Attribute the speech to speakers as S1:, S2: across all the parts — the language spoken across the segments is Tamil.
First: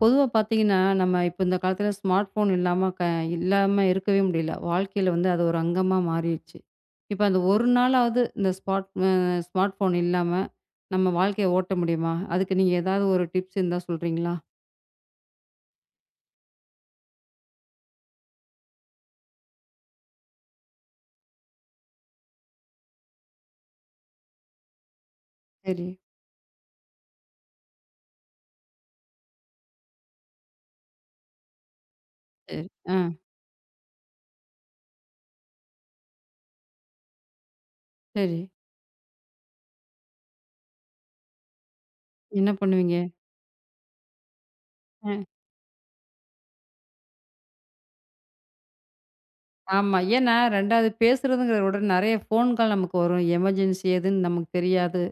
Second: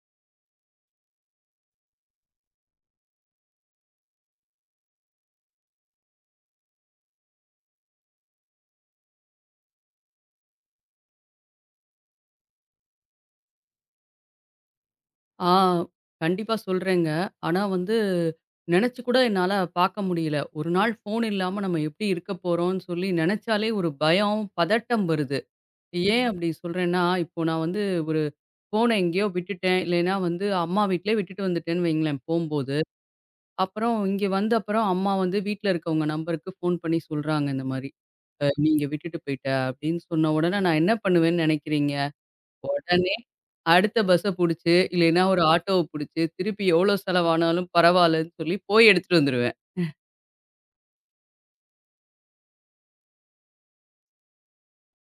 S1: பொதுவா பார்த்தீங்கன்னா, நம்ம இப்ப இந்த காலத்துல ஸ்மார்ட் ஃபோன் இல்லாம இல்லாம இருக்கவே முடியல. வாழ்க்கையில வந்து அது ஒரு அங்கமா மாறிருச்சு. இப்ப அந்த ஒரு நாளாவது இந்த ஸ்பாட் அ ஸ்மார்ட் ஃபோன் இல்லாம நம்ம வாழ்க்கைய ஓட்ட முடியுமா? அதுக்கு நீங்க ஏதாவது ஒரு டிப்ஸ் இருந்தா சொல்றீங்களா?
S2: ஆ கண்டிப்பா சொல்றேங்க. ஆனா வந்து நெனச்சு கூட என்னால பார்க்க முடியல. ஒரு நாள் ஃபோன் இல்லாம நம்ம எப்படி இருக்க போறோம்ன்னு சொல்லி நெனச்சாலே ஒரு பயம், பதட்டம் வருது.
S1: சரி.
S2: ஏன் அப்படி சொல்றேன்னா, இப்போ நான் வந்து ஒரு ஃபோன எங்கேயோ விட்டுட்டேன். இல்லைன்னா வந்து அம்மா வீட்லயே விட்டுட்டு வந்துட்டேன்னு வைங்களேன்
S1: சரி.
S2: போம்போது.
S1: ஆ
S2: அப்புறம் இங்க வந்த அப்புறம் அம்மா வந்து வீட்ல இருக்கவங்க நம்பருக்கு ஃபோன் பண்ணி சொல்றாங்க இந்த மாரி.
S1: சரி.
S2: "அ நீங்க விட்டுட்டு போயிட்ட" அப்படின்னு சொன்ன உடனே நான் என்ன பண்ணுவேன்னு நெனைக்கிறீங்க?
S1: என்ன பண்ணுவீங்க?
S2: உடனே அடுத்த பஸ்ஸ புடிச்சு, இல்லைன்னா
S1: அ
S2: ஒரு ஆட்டோவ புடிச்சு, திருப்பி எவ்வளோ செலவானாலும் பரவாயில்லன்னு சொல்லி போய் எடுத்துட்டு வந்துருவேன்.
S1: ஆமா. ஏன்னா 2வது பேசுறதுங்கிறத விட நெறைய ஃபோன் கால் நமக்கு வரும். எமர்ஜென்சி எதுன்னு நமக்கு தெரியாது.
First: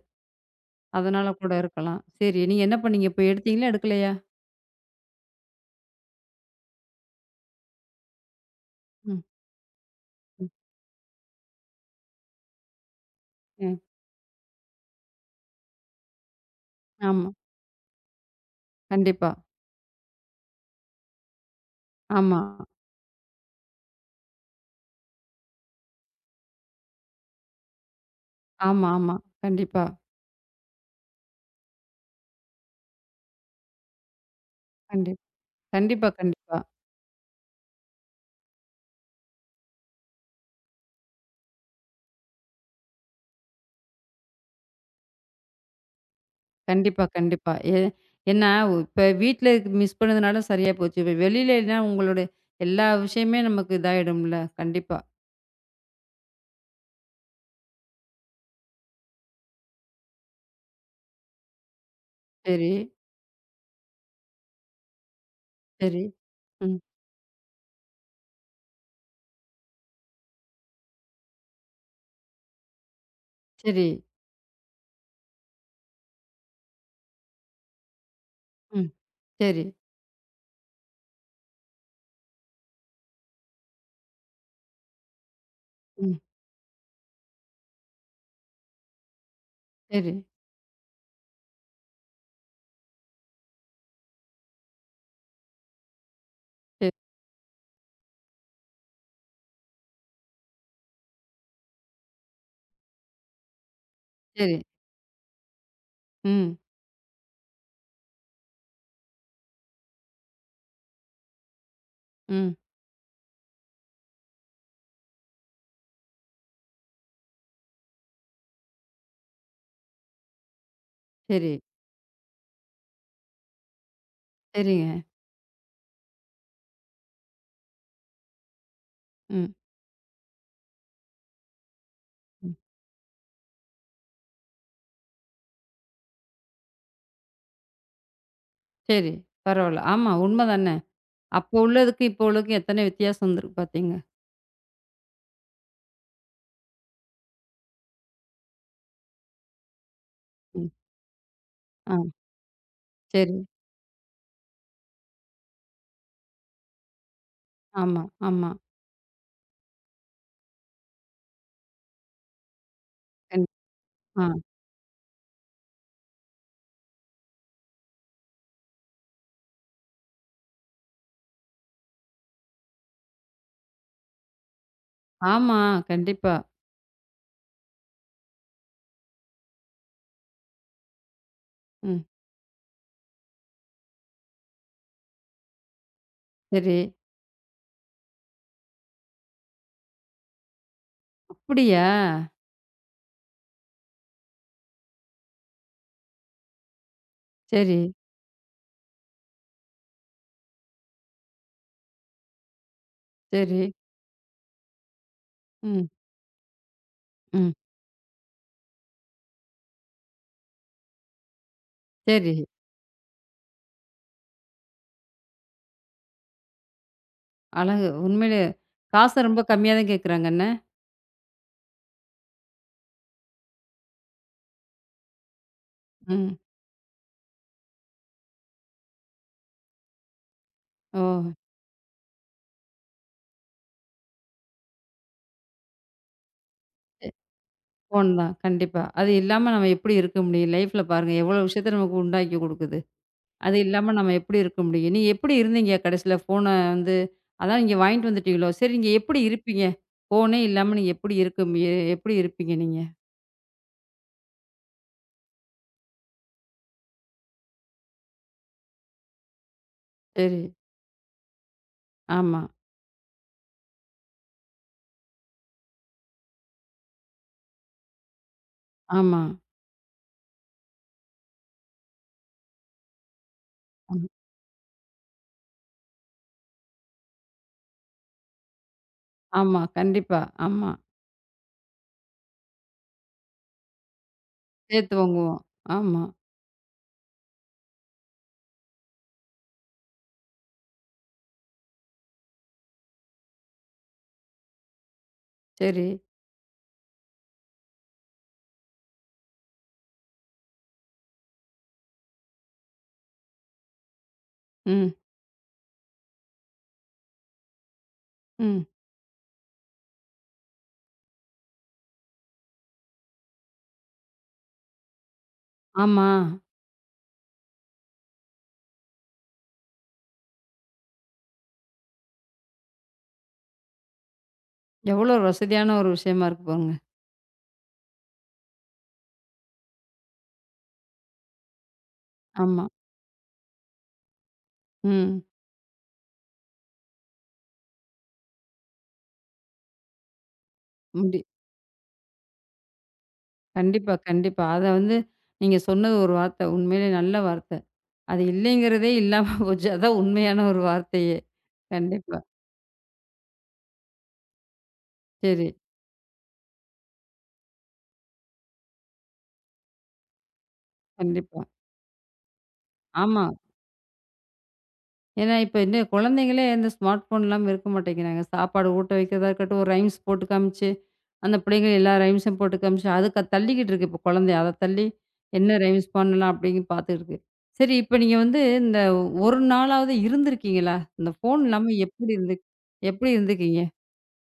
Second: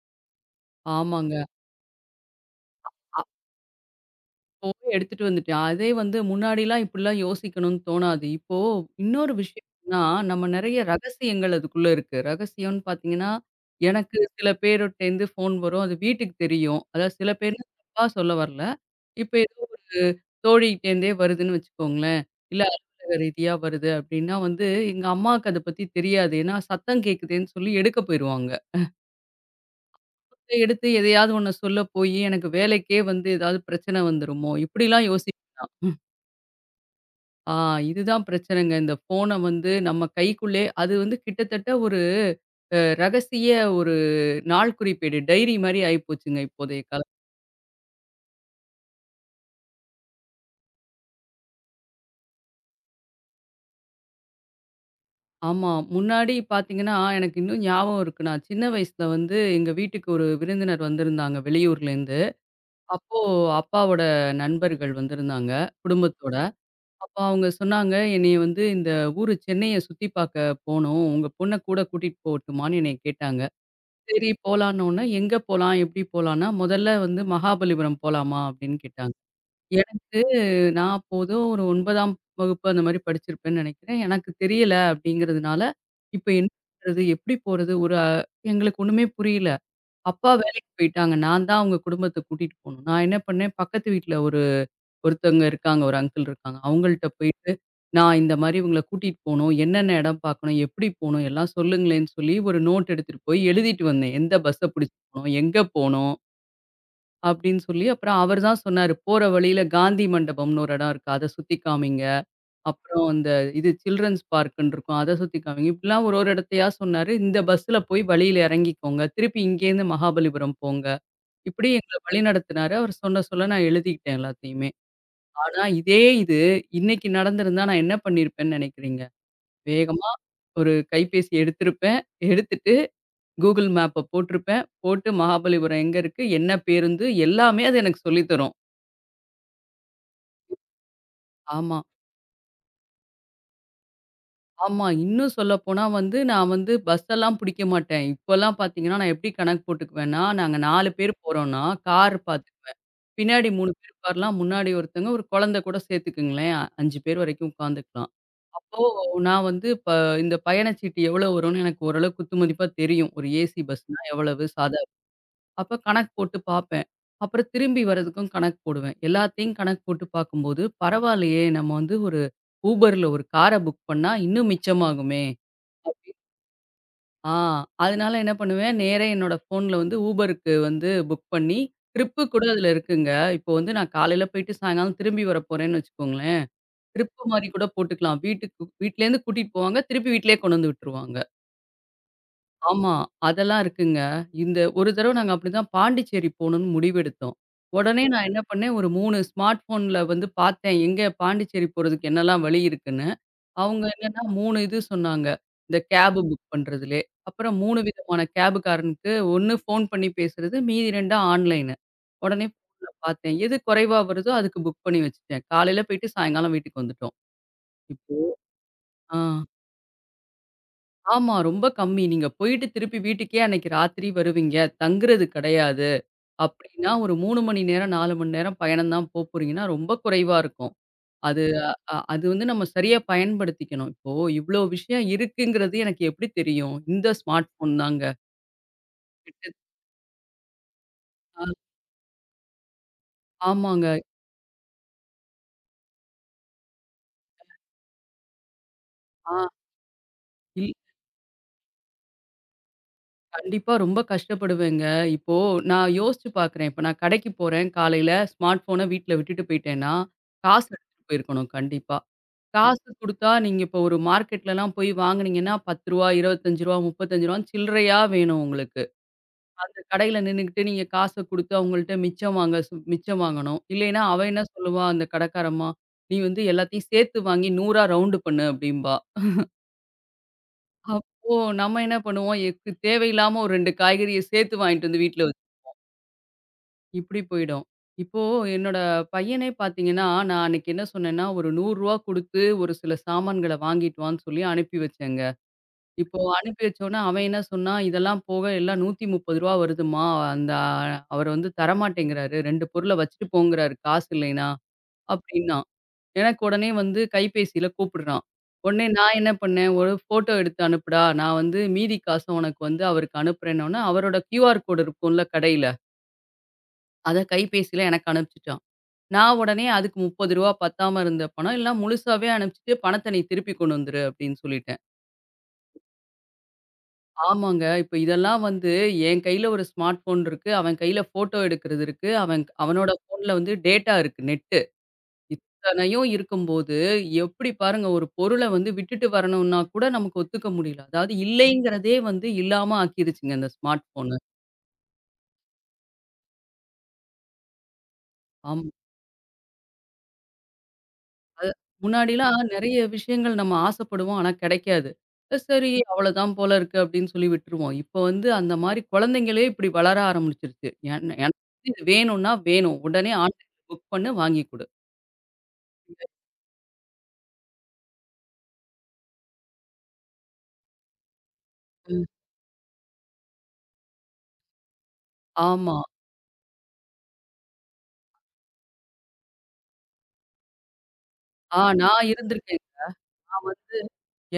S1: அதனால
S2: ஆமாங்க.
S1: கூட இருக்கலாம். சரி. நீங்க என்ன பண்ணீங்க? போய் எடுத்தீங்களா? எடுக்கலையா?
S2: அப்போ எடுத்துட்டு வந்துட்டேன். அதே வந்து முன்னாடிலாம் இப்படிலாம் யோசிக்கணும்னு தோணாது. இப்போ
S1: ம்.
S2: இன்னொரு விஷயம் என்னன்னா, நம்ம
S1: ம்.
S2: நெறைய ரகசியங்கள் அதுக்குள்ள இருக்கு. ரகசியம்னு பார்த்தீங்கன்னா,
S1: ம்.
S2: எனக்கு சில பேர்ட்டேருந்து ஃபோன் வரும். அது வீட்டுக்கு தெரியும். அதாவது
S1: ஆமா.
S2: சில பேர் தப்பா சொல்ல வரல.
S1: கண்டிப்பா.
S2: இப்ப தோழிகிட்டேருந்தே வருதுன்னு வச்சுக்கோங்களேன்.
S1: ஆமா.
S2: இல்ல ம். அலுவலக ரீதியா வருது அப்டின்னா வந்து, எங்க அம்மாவுக்கு அத பத்தி தெரியாது. ஏன்னா சத்தம் கேட்குதேன்னு சொல்லி எடுக்க போயிருவாங்க.
S1: ஆமா, ஆமா. கண்டிப்பா.
S2: அதை எடுத்து எதையாவது ஒண்ண சொல்ல போயி, எனக்கு வேலைக்கே வந்து ஏதாவது பிரச்சனை வந்துருமோ? இப்படிலாம்
S1: கண்டி
S2: யோசிப்பேன் நான்.
S1: கண்டிப்பா, கண்டிப்பா.
S2: ஆ இதுதான் பிரச்சனைங்க. இந்த ஃபோன வந்து நம்ம கைக்குள்ளே அது வந்து கிட்டத்தட்ட ஒரு அ ரகசிய ஒரு நாள்குறிப்பேடு, டைரி மாரி ஆயிப்போச்சுங்க இப்போதைய கால
S1: கண்டிப்பா, கண்டிப்பா. ஏன்னா இப்ப வீட்ல இருக்கு மிஸ் பண்ணதுனால சரியா போச்சு. இப்ப வெளியிலனா உங்களோட எல்லா விஷயமே நமக்கு இதாயிடும்ல. கண்டிப்பா.
S2: ஆமா. முன்னாடி பார்த்தீங்கன்னா, எனக்கு இன்னும் ஞாபகம் இருக்கு. நான் சின்ன வயசுல வந்து எங்க வீட்டுக்கு ஒரு விருந்தினர் வந்திருந்தாங்க வெளியூர்லேருந்து.
S1: சரி,
S2: அப்போ அப்பாவோட நண்பர்கள் வந்திருந்தாங்க,
S1: சரி.
S2: குடும்பத்தோட.
S1: ம்.
S2: அப்போ அவங்க சொன்னாங்க, "என்னைய வந்து இந்த ஊரு சென்னைய சுத்தி பார்க்க போணும். உங்க பொண்ண கூட கூட்டிட்டு போகட்டுமான்னு?" என்னைய கேட்டாங்க.
S1: சரி.
S2: சரி போலான்னோனே, "எங்க போலாம்? எப்படி போலான்னா?" "முதல்ல வந்து மகாபலிபுரம் போலாமா?" அப்படின்னு
S1: ம்.
S2: கேட்டாங்க.
S1: சரி.
S2: எனக்கு நான் அப்போ ஏதோ ஒரு 9ஆம் வகுப்பு அந்த மாரி படிச்சிருப்பேன்னு நெனைக்கிறேன். எனக்கு தெரியல அப்படிங்கிறதுனால,
S1: ம்.
S2: இப்ப என்ன பண்றது? எப்படி போறது? ஒரு அ எங்களுக்கு ஒண்ணுமே புரியல.
S1: சரி.
S2: அப்பா வேலைக்கு போயிட்டாங்க. நான் தான் அவங்க குடும்பத்த கூட்டிட்டு போணும். நான் என்ன பண்ணேன், பக்கத்து வீட்ல ஒரு ஒருத்தவங்க இருக்காங்க, ஒரு அங்கிள் இருக்காங்க.
S1: சரி,
S2: அவங்கள்ட்ட போயிட்டு, "நான் இந்த மாரி இவங்கள கூட்டிட்டு போணும். என்னென்ன இடம் பார்க்கணும்? எப்படி போணும்? எல்லாம் சொல்லுங்களேன்னு" சொல்லி ஒரு நோட் எடுத்துட்டு போய் எழுதிட்டு வந்தேன். எந்த
S1: சரி.
S2: பஸ்ஸ புடிச்சு போணும்? எங்க போணும்?
S1: ம்.
S2: அப்படின்னு சொல்லி அப்புறம் அவர் தான் சொன்னாரு. போற வழியில காந்தி மண்டபம்னு ஒரு இடம் இருக்கு. அத சுத்தி காமிங்க.
S1: ம்.
S2: அப்புறம் அந்த இது சில்ட்ரன்ஸ் பார்க்ன்னு இருக்கும். அத சுத்தி காமிங்க. இப்படிலாம் ஒரு ஒரு இடத்தையா சொன்னாரு. இந்த பஸ்ல போய் வழியில இறங்கிக்கோங்க. திருப்பி இங்கேருந்து மகாபலிபுரம் போங்க.
S1: சரி.
S2: இப்படி எங்கள வழிநடத்தினாரு. அவர் சொல்ல சொல்ல நான் எழுதிக்கிட்டேன் எல்லாத்தையுமே.
S1: சரிங்க.
S2: ஆனா இதே இது இன்னைக்கு நடந்திருந்தா நான் என்ன பண்ணியிருப்பேன்னு நினைக்கிறீங்க?
S1: ம்.
S2: வேகமா ஒரு கைபேசி எடுத்திருப்பேன்.
S1: ம்.
S2: எடுத்துட்டு கூகுள் மேப்ப போட்டிருப்பேன். போட்டு மகாபலிபுரம் எங்க இருக்கு? என்ன பேருந்து? எல்லாமே அது எனக்கு சொல்லி தரும்.
S1: சரி. பரவால்ல. ஆமா உண்ம தானே. அப்போ
S2: ஆமா,
S1: உள்ளதுக்கும், இப்போ உள்ளதுக்கும் எத்தன வித்தியாசம் வந்திருக்கு பார்த்தீங்க.
S2: ஆமா. இன்னும் சொல்லப்போனா வந்து, நான் வந்து பஸ் எல்லாம் பிடிக்க மாட்டேன். இப்பலாம் பார்த்தீங்கன்னா, நான் எப்படி கணக்கு போட்டுக்குவேன்னா, நாங்க
S1: ம்.
S2: 4 பேர் போறோம்னா,
S1: ஆ.
S2: கார் பார்த்துக்குவேன்.
S1: சரி.
S2: பின்னாடி 3 பேர் உட்காரலாம். முன்னாடி ஒருத்தங்க, ஒரு குழந்தை கூட சேர்த்துக்குங்களேன். 5 பேர் வரைக்கும்
S1: ஆமா,
S2: உட்காந்துக்கலாம்.
S1: ஆமா.
S2: அப்போ நான் வந்து, இந்த பயணச்சீட்டு எவ்வளோ வரும்னு எனக்கு ஓரளவு குத்து மதிப்பா தெரியும். ஒரு
S1: கண்
S2: ஏசி பஸ்னா
S1: ஆ.
S2: எவ்வளவு? சாதாரண அப்ப கணக்கு போட்டு பார்ப்பேன். அப்புறம் திரும்பி வர்றதுக்கும் கணக்கு போடுவேன். எல்லாத்தையும் கணக்கு போட்டு பார்க்கும்போது, பரவாயில்லையே! நம்ம வந்து ஒரு Uberல ஒரு கார புக் பண்ணா இன்னும் மிச்சமாகுமே!
S1: ஆமா.
S2: அப்படி
S1: கண்டிப்பா.
S2: ஆ அதனால என்ன பண்ணுவேன், நேரா என்னோட ஃபோன்ல வந்து Uberக்கு வந்து புக் பண்ணி,
S1: ம்.
S2: ட்ரிப்பு கூட அதுல இருக்குங்க. இப்போ வந்து நான் காலையில போயிட்டு சாயங்காலம் திரும்பி வரப்போறேன்னு வச்சுக்கோங்களேன்.
S1: சரி.
S2: ட்ரிப்பு மாரி கூட போட்டுக்கலாம். வீட்டுக்கு வீட்லேருந்து கூட்டிட்டு போவாங்க. திருப்பி வீட்டிலேயே கொண்டு வந்து விட்டுருவாங்க.
S1: அப்படியா?
S2: ஆமா. அதெல்லாம் இருக்குங்க. இந்த ஒரு தடவ நாங்க அப்படிதான் பாண்டிச்சேரி போணும்னு முடிவெடுத்தோம்.
S1: சரி,
S2: உடனே நான் என்ன பண்ணேன், ஒரு 3 ஸ்மார்ட் ஃபோன்ல வந்து பார்த்தேன். எங்க பாண்டிச்சேரி போறதுக்கு என்னலாம் வழி இருக்குன்னு.
S1: சரி.
S2: அவங்க என்னன்னா 3 இது சொன்னாங்க. இந்த
S1: ம்,
S2: கேப் புக் பண்றதுலயே.
S1: ம்.
S2: அப்புறம் 3 விதமான கேபுக்காரனுக்கு ஒண்ணு ஃபோன் பண்ணி பேசுறது, மீதி 2ம் ஆன்லைனு.
S1: சரி.
S2: உடனே ஃபோன்ல பார்த்தேன். எது குறைவா வருதோ அதுக்கு புக் பண்ணி வச்சுட்டேன். காலையில போயிட்டு சாயங்காலம் வீட்டுக்கு வந்துட்டோம்.
S1: அழகு.
S2: இப்போ
S1: உண்மையிலேயே
S2: ஆ.
S1: காசு ரொம்ப கம்மியா தான் கேட்குறாங்க என்ன?
S2: ஆமா. ரொம்ப கம்மி. நீங்க போயிட்டு திருப்பி வீட்டுக்கே அன்னைக்கு ராத்திரி வருவீங்க. தங்குறது கிடையாது.
S1: ம்.
S2: அப்டின்னா ஒரு 3 மணி நேரம், 4 மணி நேரம் பயணம் தான் போறீங்கன்னா, ரொம்ப குறைவா இருக்கும்.
S1: ஓ!
S2: அது அது வந்து நம்ம சரியா பயன்படுத்திக்கணும். இப்போ இவ்ளோ விஷயம் இருக்குங்கிறது எனக்கு எப்படி தெரியும்? இந்த ஸ்மார்ட் ஃபோன் தாங்க.
S1: ஃபோன் தான். கண்டிப்பா. அது இல்லாம
S2: கிட்டத்
S1: நம்ம எப்படி இருக்க முடியும்? லைஃப்ல பாருங்க எவ்வளோ
S2: ஆ
S1: விஷயத்த நமக்கு உண்டாக்கி குடுக்குது. அது இல்லாம
S2: ஆமாங்க.
S1: நம்ம எப்படி இருக்க முடியும்? நீங்க எப்படி இருந்தீங்க கடைசில ஃபோன வந்து அதான் நீங்க வாங்கிட்டு வந்துட்டீங்களோ? சரி நீங்க எப்படி
S2: ஆ
S1: இருப்பீங்க? ஃபோனே
S2: இல்
S1: இல்லாம நீங்க எப்படி இருக்க மு எ எப்படி இருப்பீங்க நீங்க?
S2: கண்டிப்பா ரொம்ப கஷ்டப்படுவேங்க. இப்போ நான் யோசிச்சு பார்க்குறேன். இப்ப நான் கடைக்கு போறேன் காலையில ஸ்மார்ட் ஃபோன வீட்ல விட்டுட்டு போயிட்டேன்னா,
S1: சரி.
S2: காசு எடுத்துட்டு போயிருக்கணும் கண்டிப்பா.
S1: ஆமா,
S2: காசு குடுத்தா, நீங்க இப்போ ஒரு மார்க்கெட்லலாம் போய் வாங்குனீங்கன்னா, ரூ. 10, ரூ. 25, ரூ. 35 சில்லறையா வேணும் உங்களுக்கு.
S1: ஆமா,
S2: அந்த கடையில நின்னுகிட்டு நீங்க காச குடுத்து அவங்கள்ட்ட மிச்சம் வாங்க சு மிச்சம் வாங்கணும். இல்லைன்னா,
S1: ம்.
S2: அவ என்ன சொல்லுவா அந்த கடைக்காரம்மா, "நீ வந்து எல்லாத்தையும் சேர்த்து வாங்கி 100ஆ ரவுண்டு பண்ணு" அப்படிம்பா.
S1: ஆமா. கண்டிப்பா. ஆமா.
S2: அப்போ நம்ம என்ன பண்ணுவோம், எக்கு தேவையில்லாம ஒரு 2 காய்கறிய சேர்த்து வாங்கிட்டு
S1: சேர்த்து
S2: வந்து வீட்ல
S1: வாங்குவோம்.
S2: வச்சு
S1: ஆமா.
S2: இப்படி போயிடும். இப்போ என்னோட பையனே பார்த்தீங்கன்னா, நான் அன்னைக்கு என்ன சொன்னேன்னா, ஒரு ரூ. 100 குடுத்து ஒரு சில சாமான்கள வாங்கிட்டு வான்னு சொல்லி அனுப்பி வச்சேங்க.
S1: சரி.
S2: இப்போ அனுப்பி வச்சோன்னே, அவன் என்ன சொன்னான், "இதெல்லாம் போக எல்லாம் ரூ. 130 வருதும்மா. அந்த அவரு வந்து தரமாட்டேங்கிறாரு. 2 பொருள வச்சுட்டு போங்கிறாரு காசு இல்லைன்னா"
S1: ம்,
S2: அப்படின்னான். எனக்கு உடனே வந்து கைபேசியில கூப்பிடுறான்.
S1: ம்.
S2: உடனே நான் என்ன பண்ணேன், "ஒரு ஃபோட்டோ எடுத்து அனுப்புடா. நான் வந்து மீதி காச உனக்கு வந்து அவருக்கு அனுப்புறேன்னோன்னே" அவரோட கியூஆர் கோடு இருக்கும்ல கடையில,
S1: ஆமா.
S2: அத கைபேசியில எனக்கு அனுப்பிச்சுட்டான். நான் உடனே அதுக்கு ரூ. 30 பத்தாம இருந்த பணம், "எல்லாம் முழுசாவே அனுப்பிச்சுட்டு பணத்த நீ திருப்பி கொண்டு வந்துரு" அப்படின்னு சொல்லிட்டேன்.
S1: எவ்வளோ ஒரு வசதியான ஒரு விஷயமா இருக்கு பாருங்க.
S2: ஆமாங்க. இப்ப இதெல்லாம் வந்து என் கையில ஒரு ஸ்மார்ட் ஃபோன் இருக்கு. அவன் கையில ஃபோட்டோ எடுக்கிறது இருக்கு. அவன்
S1: ஆமா.
S2: அவனோட ஃபோன்ல வந்து டேட்டா இருக்கு நெட்டு.
S1: ம்.
S2: இத்தனையும் இருக்கும்போது, எப்படி பாருங்க ஒரு பொருள வந்து விட்டுட்டு வரணும்னா கூட நமக்கு ஒத்துக்க முடியல. அதாவது
S1: முடி
S2: இல்லைங்கிறதே வந்து இல்லாம ஆக்கிருச்சுங்க இந்த ஸ்மார்ட்
S1: கண்டிப்பா,
S2: ஃபோனு.
S1: கண்டிப்பா. அத வந்து நீங்க சொன்னது ஒரு வார்த்தை. உண்மையிலே நல்ல வார்த்தை. அது
S2: ஆமா.
S1: இல்லைங்கிறதே இல்லாம போச்சு. அதான் உண்மையான ஒரு வார்த்தையே.
S2: அது
S1: கண்டிப்பா.
S2: முன்னாடிலாம் நெறைய விஷயங்கள் நம்ம ஆசைப்படுவோம். ஆனா கிடைக்காது.
S1: சரி.
S2: சரி அவ்வளோதான் போல இருக்கு அப்படின்னு சொல்லி விட்டுருவோம். இப்போ வந்து அந்த மாரி குழந்தைங்களே இப்படி வளர ஆரம்பிச்சுருச்சு. எனக்கு
S1: கண்டிப்பா.
S2: வந்து இது வேணும்னா வேணும். உடனே
S1: ஆமா.
S2: ஆன்லைன்ல புக் பண்ணு வாங்கி குடு.
S1: ஏன்னா, இப்ப இந்த குழந்தைங்களே இந்த ஸ்மார்ட் ஃபோன் இல்லாம இருக்க மாட்டேங்கிறாங்க. சாப்பாடு ஊட்ட வைக்கிறதா இருக்கட்டும், ஒரு ரைம்ஸ் போட்டு காமிச்சு, அந்த பிள்ளைங்க எல்லா
S2: ம்.
S1: ரைம்ஸும் போட்டு காமிச்சு, அதுக்கு தள்ளிக்கிட்டு இருக்கு இப்போ குழந்தை. அத தள்ளி என்ன
S2: ஆமா.
S1: ரைம்ஸ் பண்ணலாம் அப்படின்னு பார்த்துட்டு இருக்கு. சரி இப்ப நீங்க வந்து இந்த 1 நாளாவது இருந்திருக்கீங்களா? இந்த ஃபோன் இல்லாம
S2: நான்
S1: எப்படி இருந்து
S2: இருந்திருக்கேன்.
S1: எப்படி
S2: நான்
S1: இருந்துக்கீங்க?
S2: வந்து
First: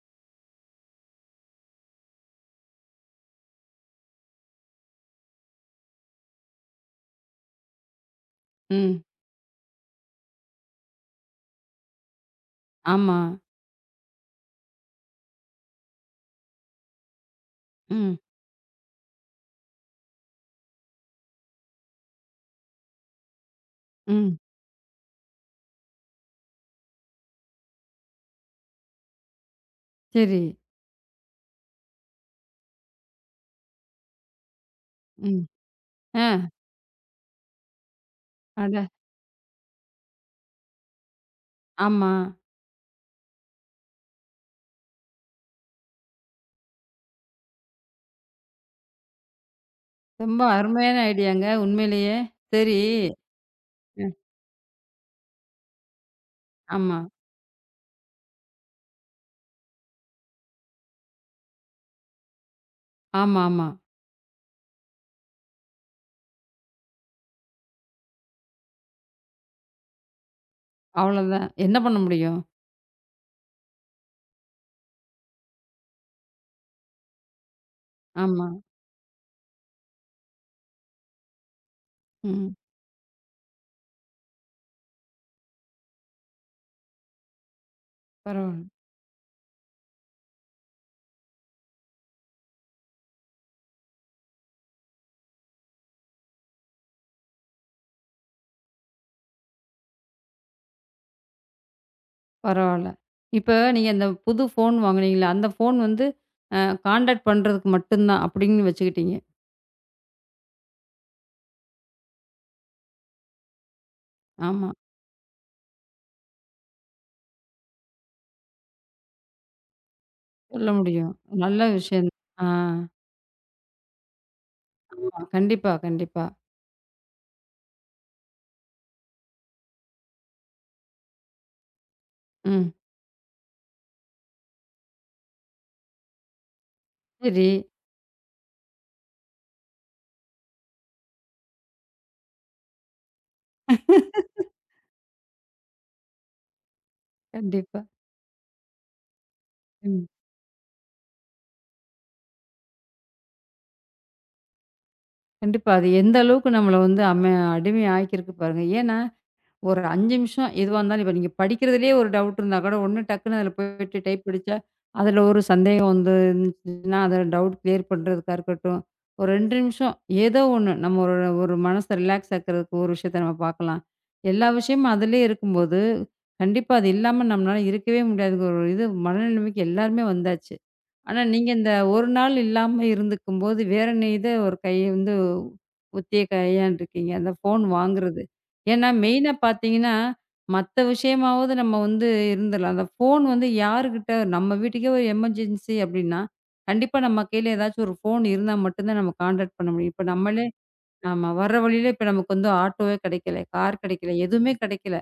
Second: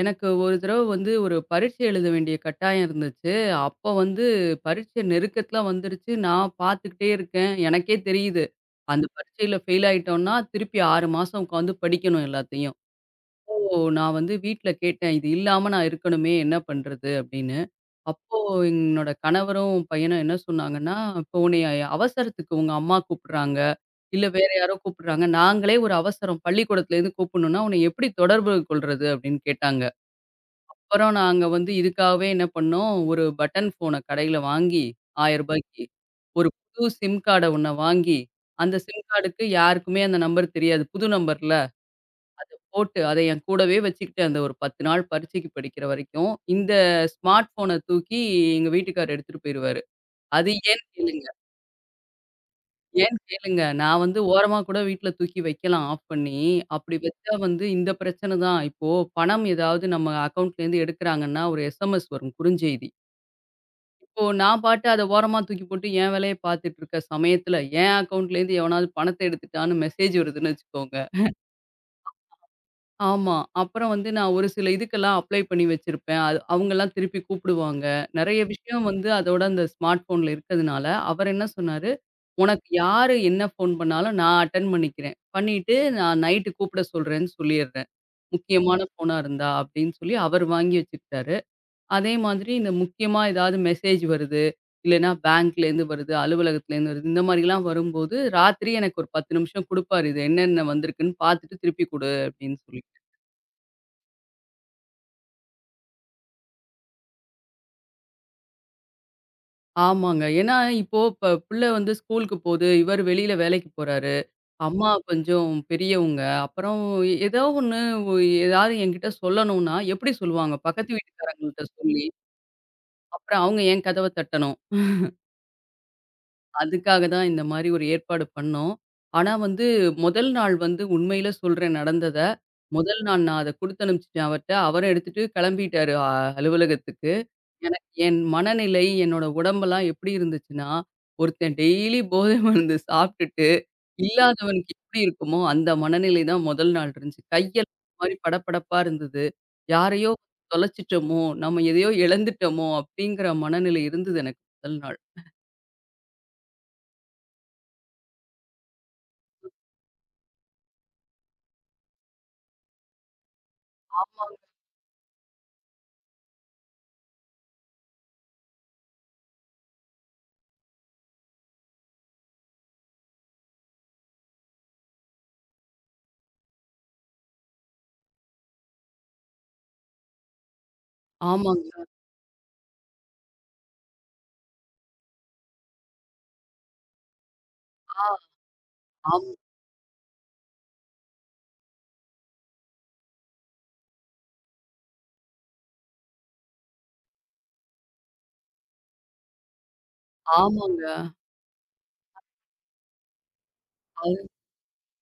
S2: எனக்கு ஒரு தடவ வந்து ஒரு பரீட்சை எழுத வேண்டிய கட்டாயம் இருந்துச்சு. அப்போ வந்து பரீட்சை நெருக்கத்துல வந்துருச்சு. நான் பார்த்துக்கிட்டே இருக்கேன். எனக்கே தெரியுது.
S1: ம்.
S2: அந்த பரீட்சையில ஃபெயில் ஆயிட்டோம்னா, திருப்பி 6 மாசம் உட்காந்து படிக்கணும் எல்லாத்தையும்.
S1: ஆமா.
S2: இப்போ நான் வந்து வீட்ல கேட்டேன். "இது இல்லாம நான் இருக்கணுமே! என்ன பண்றது?" அப்படின்னு.
S1: ம்.
S2: அப்போ என்னோட கணவரும், பையனும் என்ன சொன்னாங்கன்னா, "இப்போ உன்னைய அவசரத்துக்கு உங்க அம்மா கூப்பிடுறாங்க, இல்ல
S1: ம்.
S2: வேற யாரோ கூப்பிடுறாங்க. நாங்களே ஒரு அவசரம் பள்ளிக்கூடத்துலேருந்து கூப்பிடணும்னா, உன்னை எப்படி தொடர்பு கொள்றது?" அப்படின்னு கேட்டாங்க.
S1: சரி.
S2: அப்புறம் நாங்க வந்து இதுக்காகவே என்ன பண்ணோம், ஒரு பட்டன் ஃபோன கடையில வாங்கி ரூ.
S1: ம்.
S2: 1000க்கு
S1: ஆ.
S2: ஒரு புது சிம் கார்ட ஒண்ண வாங்கி, அந்த
S1: அட!
S2: சிம் கார்டுக்கு யாருக்குமே அந்த நம்பர் தெரியாது. புது நம்பர்ல.
S1: ஆமா.
S2: போட்டு, அத என் கூடவே வச்சுக்கிட்டு, அந்த ஒரு 10 நாள் பரீட்சைக்கு படிக்கிற வரைக்கும், இந்த ஸ்மார்ட் ஃபோன தூக்கி எங்க வீட்டுக்காரர் எடுத்துட்டு போயிருவாரு.
S1: ரொம்ப
S2: அது ஏன்னு
S1: அருமையான
S2: கேளுங்க
S1: ஐடியாங்க உண்மையிலேயே. சரி.
S2: ஏன்னு கேளுங்க, நான்
S1: அ.
S2: வந்து ஓரமா கூட வீட்ல தூக்கி வைக்கலாம் ஆஃப் பண்ணி. அப்படி
S1: ஆமா.
S2: வச்சா வந்து இந்த பிரச்சனை தான். இப்போ பணம் ஏதாவது நம்ம அக்கவுண்ட்லேருந்து எடுக்குறாங்கன்னா, ஒரு எஸ்எம்எஸ் வரும் குறுஞ்செய்தி.
S1: ஆமாமா.
S2: இப்போ நான் பாட்டு அத ஓரமா தூக்கி போட்டு, என் வேலைய பாத்துட்டு இருக்க சமயத்துல, என் அக்கவுண்ட்லேருந்து எவனாவது பணத்த எடுத்துட்டான்னு மெசேஜ் வருதுன்னு வச்சுக்கோங்க.
S1: அவ்வளதான். என்ன பண்ண முடியும்?
S2: ஆமா. அப்புறம் வந்து நான் ஒரு சில இதுக்கெல்லாம் அப்ளை பண்ணி வச்சிருப்பேன். அது அவங்கலாம் திருப்பி கூப்பிடுவாங்க. நெறைய
S1: ஆமா.
S2: விஷயம் வந்து அதோட அந்த ஸ்மார்ட் ஃபோன்ல இருக்கதுனால, அவர் என்ன சொன்னாரு,
S1: ம்.
S2: "உனக்கு யாரு என்ன ஃபோன் பண்ணாலும் நான் அட்டெண்ட் பண்ணிக்கிறேன். பண்ணிட்டு நான் நைட்டு கூப்பிட சொல்றேன்னு சொல்லிர்றேன்.
S1: பரவால்ல,
S2: முக்கியமான ஃபோனா இருந்தா" அப்படின்னு சொல்லி அவர் வாங்கி வச்சுக்கிட்டாரு. அதே மாதிரி இந்த முக்கியமா ஏதாவது மெசேஜ் வருது, இல்லன்னா பேங்க்லேருந்து வருது, அலுவலகத்துலேருந்து வருது, இந்த மாரிலாம் வரும்போது, ராத்திரி எனக்கு ஒரு 10 நிமிஷம் குடுப்பாரு. இது என்னென்ன வந்திருக்குன்னு பார்த்துட்டு திருப்பி குடு அப்படின்னு சொல்லி.
S1: பரவால்ல. இப்ப நீங்க அந்த புது ஃபோன் வாங்குனீங்கல்ல, அந்த ஃபோன் வந்து அ கான்டாக்ட் பண்றதுக்கு மட்டும் தான் அப்படின்னு வச்சுக்கிட்டீங்க.
S2: ஆமாங்க. ஏன்னா, இப்போ இப்ப புள்ள வந்து ஸ்கூலுக்கு போது, இவர் வெளியில வேலைக்கு போறாரு.
S1: ஆமா.
S2: அம்மா கொஞ்சம் பெரியவங்க. அப்புறம் ஏதோ ஒண்ணு ஒ ஏதாவது என்கிட்ட சொல்லணும்னா, எப்படி சொல்லுவாங்க?
S1: சொல்ல
S2: பக்கத்து
S1: முடியும். நல்ல
S2: வீட்டுக்காரங்கள்ட்ட சொல்லி,
S1: விஷயம். ஆ.
S2: அப்புறம் அவங்க என் கதவ தட்டணும்.
S1: ஆமா. கண்டிப்பா, கண்டிப்பா.
S2: அதுக்காக தான் இந்த மாரி ஒரு ஏற்பாடு பண்ணோம். ஆனா வந்து, முதல் நாள் வந்து உண்மையில சொல்றேன் நடந்தத.
S1: ம்.
S2: முதல் நாள் நான் அத குடுத்தனுப்பிச்சுட்டேன் அவர்ட்ட. அவரும் எடுத்துட்டு கிளம்பிட்டாரு அலுவலகத்துக்கு.
S1: சரி.
S2: எனக்கு என் மனநிலை, என்னோட உடம்பெல்லாம் எப்படி இருந்துச்சுன்னா, ஒருத்தன் டெய்லி போதை மருந்து சாப்பிட்டுட்டு, இல்லாதவனுக்கு எப்படி இருக்குமோ, அந்த மனநிலை தான் முதல் நாள் இருந்துச்சு. கையெல்லாம்
S1: கண்டிப்பா.
S2: ஒரு மாரி படபடப்பா இருந்தது.
S1: ம்.
S2: யாரையோ தொலைச்சிட்டோமோ, நம்ம எதையோ இழந்துட்டோமோ அப்படிங்கிற மனநிலை இருந்தது எனக்கு முதல் நாள்.
S1: கண்டிப்பா. அது எந்த அளவுக்கு நம்மள வந்து அடிமை ஆக்கியிருக்கு பாருங்க. ஏன்னா ஒரு 5 நிமிஷம் எதுவா இருந்தாலும் இப்ப நீங்க படிக்கிறதுலயே ஒரு டவுட் இருந்தா கூட ஒண்ணு டக்குன்னு அதுல போயிட்டு டைப்
S2: ஆமாங்க,
S1: அடிச்சா, அதுல ஒரு சந்தேகம் வந்து இருந்துச்சுன்னா, அத டவுட் கிளியர் பண்றதுக்கா இருக்கட்டும். ஒரு 2 நிமிஷம் ஏதோ ஒண்ணு நம்ம ஒரு ஒரு மனச ரிலாக்ஸ் ஆக்குறதுக்கு ஒரு விஷயத்த நம்ம பார்க்கலாம். எல்லா விஷயமும் அதிலயே இருக்கும்போது, கண்டிப்பா அது இல்லாம நம்மளால இருக்கவே முடியாதுங்கிற ஒரு இது மனநிலைமைக்கு எல்லாருமே வந்தாச்சு. ஆனா, நீங்க
S2: ஆமாங்க.
S1: இந்த ஒரு நாள் இல்லாம இருந்துக்கும்போது, வேற இத ஒரு கை வந்து உத்திய கையாண்டுருக்கீங்க. அந்த ஃபோன்
S2: ஆ,
S1: வாங்குறது. ஏன்னா,
S2: ஆம்
S1: மெயினா பார்த்தீங்கன்னா, மத்த விஷயமாவது நம்ம வந்து இருந்துரலாம். அந்த ஃபோன் வந்து யாருகிட்ட நம்ம வீட்டுக்கே ஒரு எமர்ஜென்சி அப்டின்னா, கண்டிப்பா நம்ம கையில ஏதாச்சும் ஒரு ஃபோன் இருந்தா மட்டும் தான் நம்ம கான்டாக்ட் பண்ண முடியும். இப்ப நம்மளே
S2: ஆமாங்க.
S1: ஆமா. வர்ற வழியில இப்ப நமக்கு வந்து ஆட்டோவே கிடைக்கல, கார் கிடைக்கல,
S2: அது
S1: எதுவுமே கிடைக்கல.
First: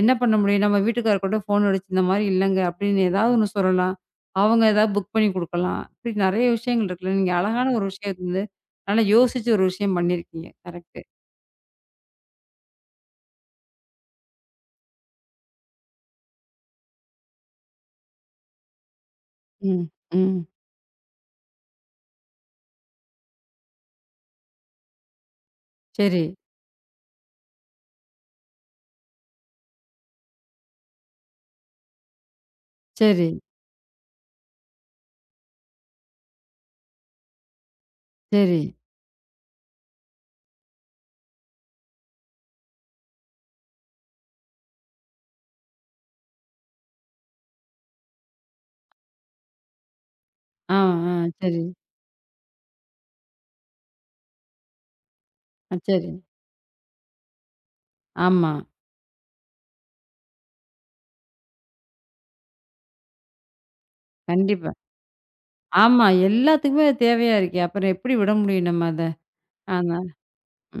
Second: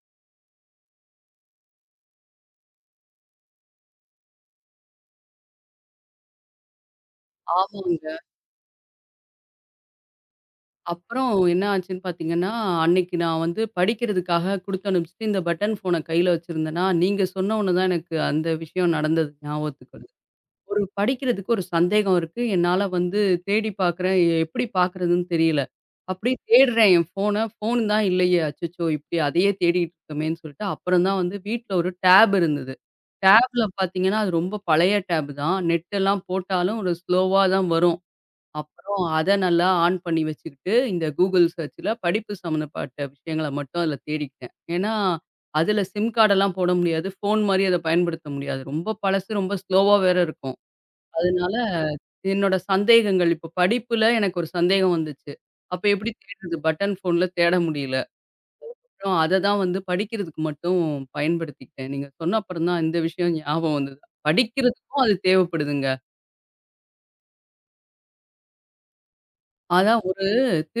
S1: என்ன பண்ண முடியும்? நம்ம வீட்டுக்காரர் கூட ஃபோன் அடிச்சு, இந்த மாரி இல்லங்க அப்படின்னு ஏதாவது ஒண்ணு சொல்லலாம். அவங்க ஏதாவது புக் பண்ணி குடுக்கலாம். இப்படி நெறைய விஷயங்கள் இருக்குல்ல. நீங்க அழகான ஒரு
S2: ஆமாங்க.
S1: விஷயம் வந்து, நல்லா யோசிச்சு ஒரு விஷயம் பண்ணியிருக்கீங்க. கரெக்ட்டு.
S2: அப்புறம் என்ன ஆச்சுன்னு பார்த்தீங்கன்னா, அன்னைக்கு நான் வந்து படிக்கிறதுக்காக குடுத்து அனுப்பிச்சுட்டு, இந்த பட்டன் ஃபோன கையில வச்சிருந்தேனா, நீங்க சொன்ன ஒன்ன தான் எனக்கு அந்த விஷயம் நடந்தது
S1: ம்,
S2: ஞாபகத்துக்கு வருது.
S1: ம்.
S2: ஒரு படிக்கிறதுக்கு ஒரு சந்தேகம் இருக்கு. என்னால வந்து தேடி பார்க்குறேன். எப்படி பார்க்குறதுன்னு தெரியல.
S1: சரி,
S2: அப்படியே தேடுறேன் என் ஃபோன. ஃபோன் தான் இல்லையே! அச்சச்சோ! இப்படி அதையே தேடிட்டு இருக்கமேன்னு சொல்லிட்டு, அப்புறம் தான் வந்து வீட்ல ஒரு டேப் இருந்தது.
S1: சரி,
S2: டேப்ல பார்த்தீங்கன்னா, அது ரொம்ப பழைய டேப் தான். நெட் எல்லாம் போட்டாலும் ஒரு ஸ்லோவா தான் வரும்.
S1: சரி.
S2: அப்புறம் அத நல்லா ஆன் பண்ணி வச்சுக்கிட்டு, இந்த Google சர்ச்ல படிப்பு சம்மந்தப்பட்ட விஷயங்கள மட்டும் அதுல தேடிக்கிட்டேன். ஏன்னா, அதுல சிம் கார்டெல்லாம் போட முடியாது. ஃபோன் மாரி அத பயன்படுத்த முடியாது. ரொம்ப பழசு, ரொம்ப ஸ்லோவா வேற இருக்கும்.
S1: ஆ, ஆ.
S2: அதனால
S1: சரி.
S2: என்னோட சந்தேகங்கள் இப்போ படிப்புல எனக்கு ஒரு சந்தேகம் வந்துச்சு. அப்ப எப்படி
S1: சரி.
S2: தேடுறது? பட்டன் ஃபோன்ல தேட முடியல.
S1: ஆமா.
S2: அப்புறம் அத தான் வந்து படிக்கிறதுக்கு மட்டும் பயன்படுத்திக்கிட்டேன். நீங்க சொன்ன அப்புறம் தான் இந்த விஷயம் ஞாபகம் வந்தது.
S1: கண்டிப்பா.
S2: படிக்கிறதுக்கும் அது தேவைப்படுதுங்க.
S1: ஆமா. எல்லாத்துக்குமே அது தேவையா இருக்கே. அப்புறம் எப்படி விட முடியும் நம்ம அத? ஆமா.
S2: அதான் ஒரு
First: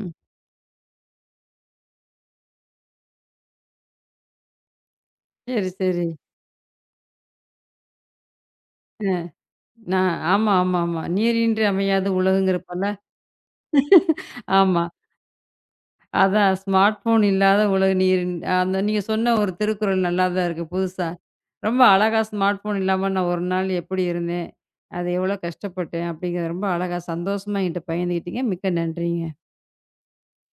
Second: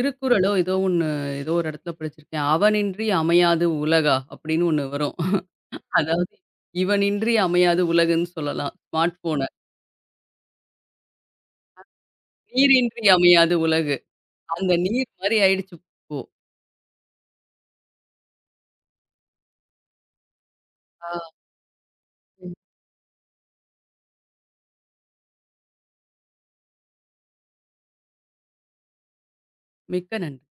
S1: ம்.
S2: ஏதோ ஒண்ணு ஏதோ ஒரு இடத்துல படிச்சிருக்கேன். "அவனின்றி அமையாது உலகா" அப்படின்னு ஒண்ணு வரும்.
S1: சரி, சரி.
S2: அதாவது இவனின்றி அமையாது உலகுன்னு சொல்லலாம்
S1: அ
S2: ஸ்மார்ட் ஃபோன.
S1: நான் ஆமா, ஆமா, ஆமா. நீரின்றி அமையாது உலகுங்கிறப்போல.
S2: நீரின்றி அமையாது உலகு. அந்த
S1: ஆமா.
S2: நீர் மாரி ஆயிடுச்சு இப்போ.
S1: அதான் ஸ்மார்ட் ஃபோன் இல்லாத உலக நீர் அந்த நீங்க சொன்ன ஒரு திருக்குறள் நல்லா தான் இருக்கு புதுசா.
S2: ஆ.
S1: ரொம்ப அழகா ஸ்மார்ட் ஃபோன் இல்லாம நான் ஒரு நாள் எப்படி இருந்தேன்? அது எவ்வளோ கஷ்டப்பட்டேன்? அப்படிங்கிறத ரொம்ப அழகா சந்தோஷமா என்கிட்ட பகிர்ந்துக்கிட்டீங்க. மிக்க நன்றிங்க.
S2: மிக்க நன்றி.